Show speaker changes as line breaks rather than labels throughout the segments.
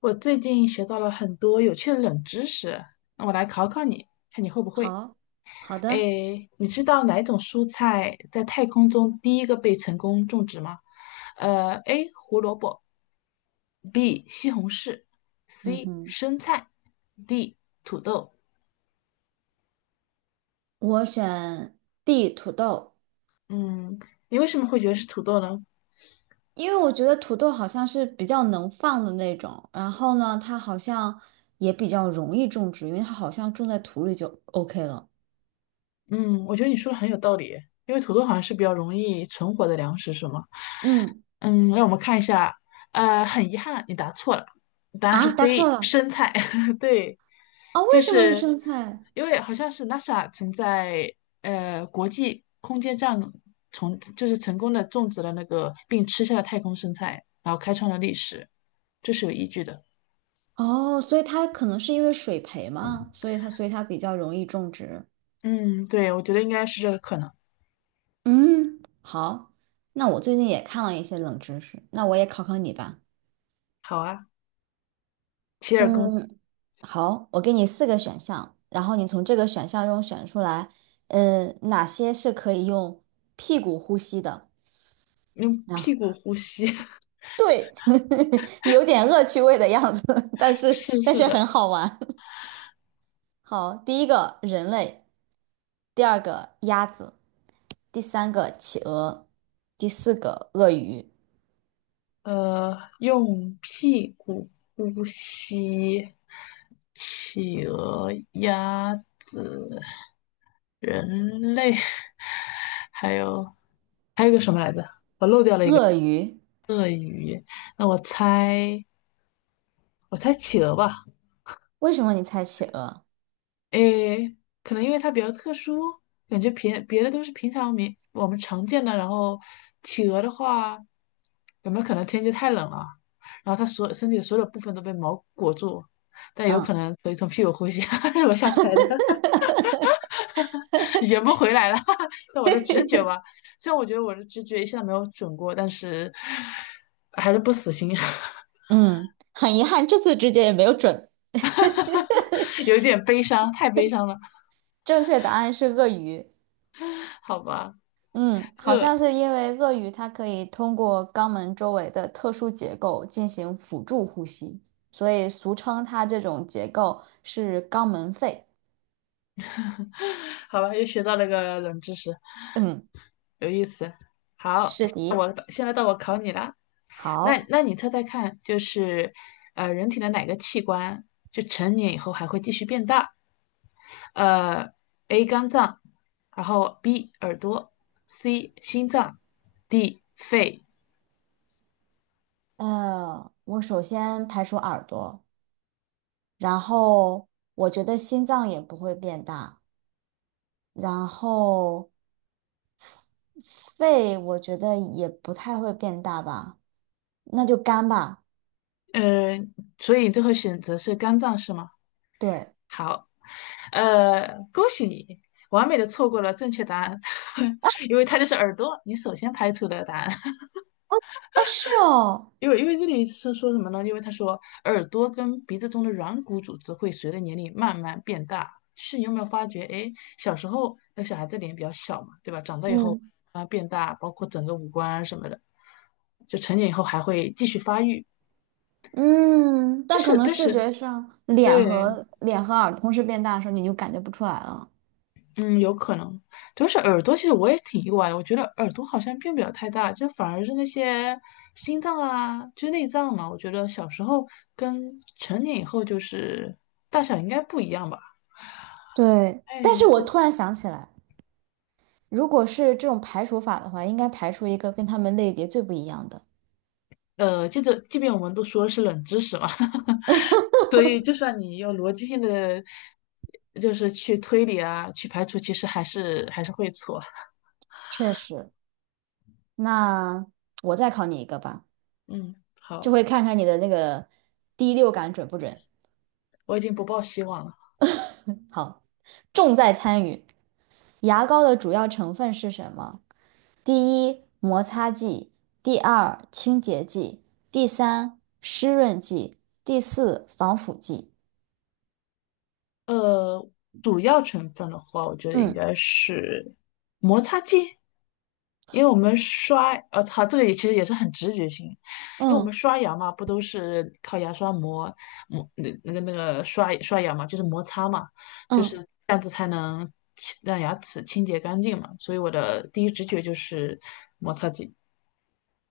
我最近学到了很多有趣的冷知识，那我来考考你，看你会不会。
好好的，
诶，你知道哪一种蔬菜在太空中第一个被成功种植吗？A. 胡萝卜，B. 西红柿
嗯
，C.
哼，
生菜，D. 土豆。
我选 D 土豆。
嗯，你为什么会觉得是土豆呢？
因为我觉得土豆好像是比较能放的那种，然后呢，它好像也比较容易种植，因为它好像种在土里就 OK 了。
嗯，我觉得你说的很有道理，因为土豆好像是比较容易存活的粮食，是吗？
嗯，
嗯，让我们看一下，很遗憾，你答错了，答案是
啊，答
C，
错了，
生菜。对，
哦，
就
为什么是
是
生菜？
因为好像是 NASA 曾在国际空间站从就是成功的种植了那个并吃下了太空生菜，然后开创了历史，这是有依据的。
哦，所以它可能是因为水培嘛，所以它比较容易种植。
嗯，对，我觉得应该是这个可能。
嗯，好，那我最近也看了一些冷知识，那我也考考你吧。
好啊，洗耳恭
嗯，好，我给你四个选项，然后你从这个选项中选出来，嗯，哪些是可以用屁股呼吸的？
听用屁股
啊，
呼吸。
对，有点恶趣味的样子，但是
是
但
是
是
的，
很好玩。好，第一个人类，第二个鸭子，第三个企鹅，第四个鳄鱼。
用屁股呼吸，企鹅、鸭子、人类，还有还有个什么来着？
鳄鱼。
鳄鱼。那我猜企鹅吧。
为什么你猜企鹅？
诶，可能因为它比较特殊，感觉平别的都是平常民我们常见的。然后企鹅的话，有没有可能天气太冷了，然后它所身体的所有部分都被毛裹住？但有
嗯
可能可以从屁股呼吸，是我瞎猜的，圆不回来了。那我的直觉吧，虽然我觉得我的直觉一向没有准过，但是还是不死心，
嗯，很遗憾，这次直觉也没有准。
有一点悲伤，太悲伤了，
正确答案是鳄鱼。
好吧，
嗯，好像是因为鳄鱼它可以通过肛门周围的特殊结构进行辅助呼吸，所以俗称它这种结构是肛门肺。
好吧，又学到了一个冷知识。
嗯，
有意思。好，
是的。
我现在到我考你了。那
好，
那你猜猜看，就是人体的哪个器官就成年以后还会继续变大？呃，A 肝脏，然后 B 耳朵，C 心脏，D 肺。
我首先排除耳朵，然后我觉得心脏也不会变大，然后肺我觉得也不太会变大吧，那就肝吧。
呃，所以最后选择是肝脏是吗？
对。
好，恭喜你，完美的错过了正确答案，因为它就是耳朵，你首先排除的答案。
哦，是哦，
因为这里是说什么呢？因为他说耳朵跟鼻子中的软骨组织会随着年龄慢慢变大。是你有没有发觉？哎，小时候那小孩子脸比较小嘛，对吧？长大以后
嗯。
啊变大，包括整个五官啊什么的，就成年以后还会继续发育。
嗯，
但
但可
是
能
但
视
是
觉上，脸
对
和脸和耳同时变大的时候，你就感觉不出来了。
嗯，有可能，主要是耳朵，其实我也挺意外的。我觉得耳朵好像变不了太大，就反而是那些心脏啊，就内脏嘛。我觉得小时候跟成年以后就是大小应该不一样吧。
对，但是
哎，
我
这
突然想起来，如果是这种排除法的话，应该排除一个跟他们类别最不一样的。
记着，即便我们都说的是冷知识嘛，所以就算你有逻辑性的，就是去推理啊，去排除，其实还是会错。
确实，那我再考你一个吧，
嗯，
这
好，
回看看你的那个第六感准不准。
我已经不抱希望了。
好，重在参与。牙膏的主要成分是什么？第一，摩擦剂；第二，清洁剂；第三，湿润剂；第四，防腐剂。
呃，主要成分的话，我觉得应
嗯
该是摩擦剂，因为我们刷，它这个也其实也是很直觉性，因为我们
嗯
刷牙嘛，不都是靠牙刷磨那个刷刷牙嘛，就是摩擦嘛，就是
嗯，
这样子才能清让牙齿清洁干净嘛，所以我的第一直觉就是摩擦剂。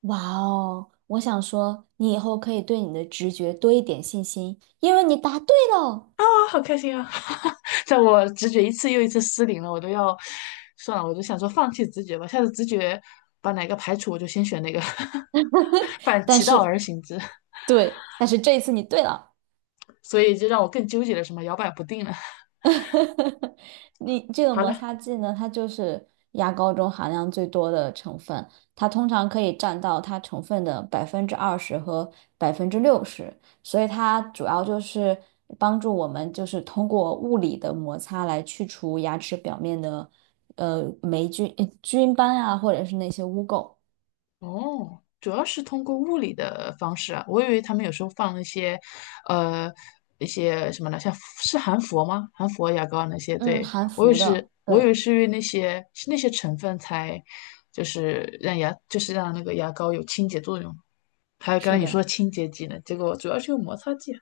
哇哦！我想说，你以后可以对你的直觉多一点信心，因为你答对了。
好开心啊！在我直觉一次又一次失灵了，我都要算了，我都想说放弃直觉吧，下次直觉把哪个排除，我就先选哪个，反
但
其道
是，
而行之，
对，但是这一次你对了。
所以就让我更纠结了，什么摇摆不定了。
你这个
好
摩
了，
擦剂呢，它就是牙膏中含量最多的成分，它通常可以占到它成分的百分之二十和百分之六十，所以它主要就是帮助我们就是通过物理的摩擦来去除牙齿表面的霉菌、菌斑啊，或者是那些污垢。
哦，主要是通过物理的方式啊，我以为他们有时候放那些，呃，一些什么呢，像是含氟吗？含氟牙膏啊那些，
嗯，
对，
含
我以为
氟
是，
的，
我以
对，
为是因为那些是那些成分才，就是让牙，就是让那个牙膏有清洁作用。还有刚才
是
你
的，
说的清洁剂呢，结果主要是用摩擦剂啊。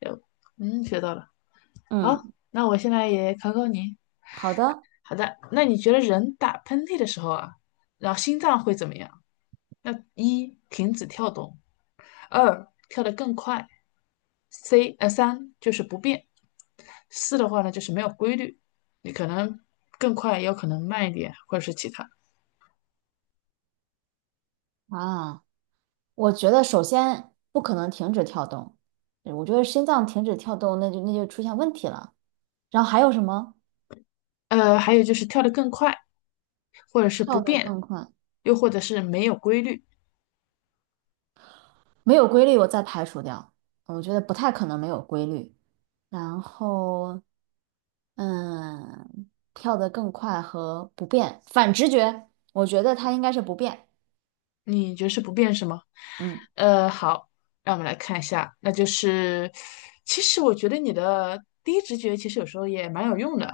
有，嗯，学到了。好，
嗯，
那我现在也考考你。
好的
好的，那你觉得人打喷嚏的时候啊，然后心脏会怎么样？那一停止跳动。二跳得更快，三就是不变，四的话呢就是没有规律，你可能更快，也有可能慢一点，或者是其他。
啊。我觉得首先不可能停止跳动，对我觉得心脏停止跳动，那就出现问题了。然后还有什么？
还有就是跳得更快，或者是
跳
不
得
变，
更快，
又或者是没有规律。
没有规律，我再排除掉。我觉得不太可能没有规律。然后，嗯，跳得更快和不变，反直觉，我觉得它应该是不变。
你觉得是不变是吗？
嗯
好，让我们来看一下，那就是其实我觉得你的第一直觉其实有时候也蛮有用的，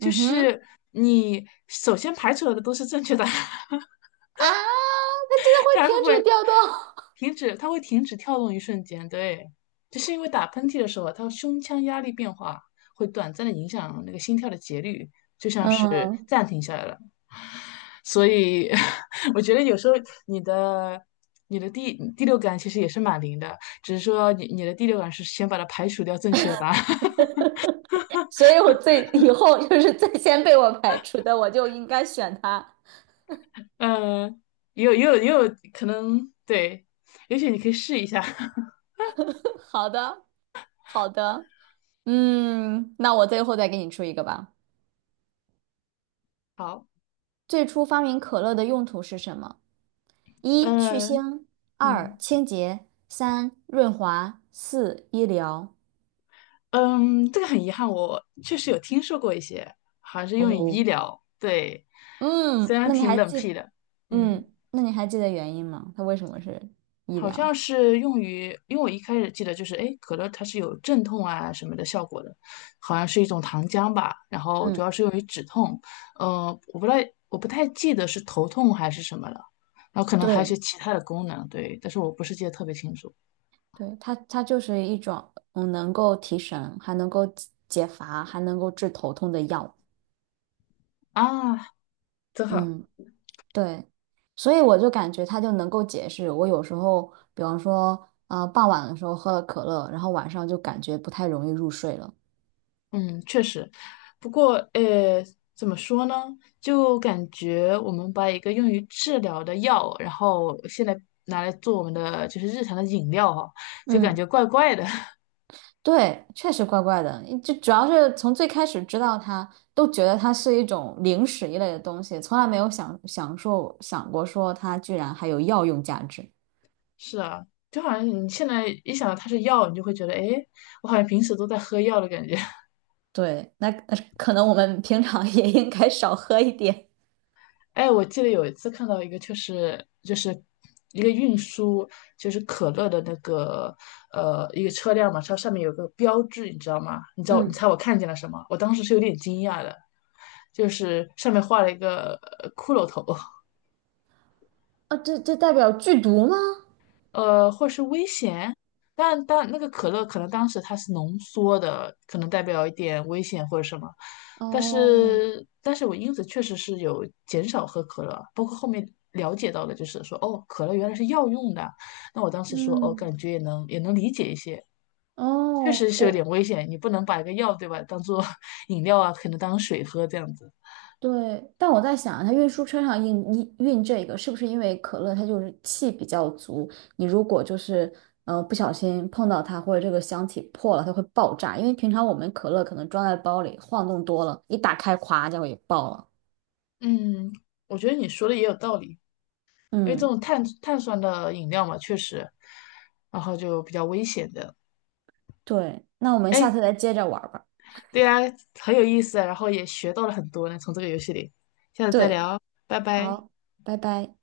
就
哼，
是你首先排除了的都是正确答案。
啊，它真的会
它
停
是
止
会
跳动。
它会停止跳动一瞬间，对，就是因为打喷嚏的时候，它胸腔压力变化会短暂的影响那个心跳的节律，是
嗯，
暂停下来了。所以 我觉得有时候你的你的第六感其实也是蛮灵的，只是说你的第六感是先把它排除掉正确的答案。
所以我最以后就是最先被我排除的，我就应该选它。
呃，也有可能对，也许你可以试一下。
好的，好的，嗯，那我最后再给你出一个吧。
好，
最初发明可乐的用途是什么？一、去
嗯
腥；二、
嗯。
清洁；三、润滑；四、医疗。
嗯，这个很遗憾，我确实有听说过一些，好像是用于医
哦，
疗，对，虽
嗯，
然
那你
挺
还
冷
记，
僻的，嗯，
嗯，那你还记得原因吗？它为什么是医
好像
疗？
是用于，因为我一开始记得就是，哎，可乐它是有镇痛啊什么的效果的，好像是一种糖浆吧，然后主
嗯，
要是用于止痛，呃，我不太我不太记得是头痛还是什么了，然后可能还有一些
对，
其他的功能，对，但是我不是记得特别清楚
对，它它就是一种嗯能够提神，还能够解解乏，还能够治头痛的药。
啊，真好。
嗯。对，所以我就感觉他就能够解释，我有时候，比方说，傍晚的时候喝了可乐，然后晚上就感觉不太容易入睡了。
嗯，确实，不过，怎么说呢？就感觉我们把一个用于治疗的药，然后现在拿来做我们的就是日常的饮料哈，就感
嗯
觉怪怪的。
对，确实怪怪的，就主要是从最开始知道它，都觉得它是一种零食一类的东西，从来没有想过说它居然还有药用价值。
是啊，就好像你现在一想到它是药，你就会觉得，哎，我好像平时都在喝药的感觉。
对，那可能我们平常也应该少喝一点。
哎，我记得有一次看到一个，就是一个运输，就是可乐的那个一个车辆嘛，它上面有个标志，你知道吗？你知道你
嗯
猜我看见了什么？我当时是有点惊讶的，就是上面画了一个骷髅头。
啊，这这代表剧毒吗？
或是危险。但那个可乐可能当时它是浓缩的，可能代表一点危险或者什么。但
哦。
是，但是我因此确实是有减少喝可乐，包括后面了解到的，就是说哦，可乐原来是药用的。那我当时说哦，感
嗯
觉也能理解一些，确
哦，
实是有点
我
危险，你不能把一个药对吧当做 饮料啊，可能当水喝这样子。
对，但我在想，它运输车上运这个，是不是因为可乐它就是气比较足？你如果就是不小心碰到它，或者这个箱体破了，它会爆炸。因为平常我们可乐可能装在包里，晃动多了，一打开，咵，就给爆了。
嗯，我觉得你说的也有道理。因为这
嗯，
种碳酸的饮料嘛，确实，然后就比较危险的。
对，那我们下次
哎，
再接着玩儿吧。
对啊，很有意思啊，然后也学到了很多呢，从这个游戏里。下次再
对，
聊，拜拜。
好，拜拜。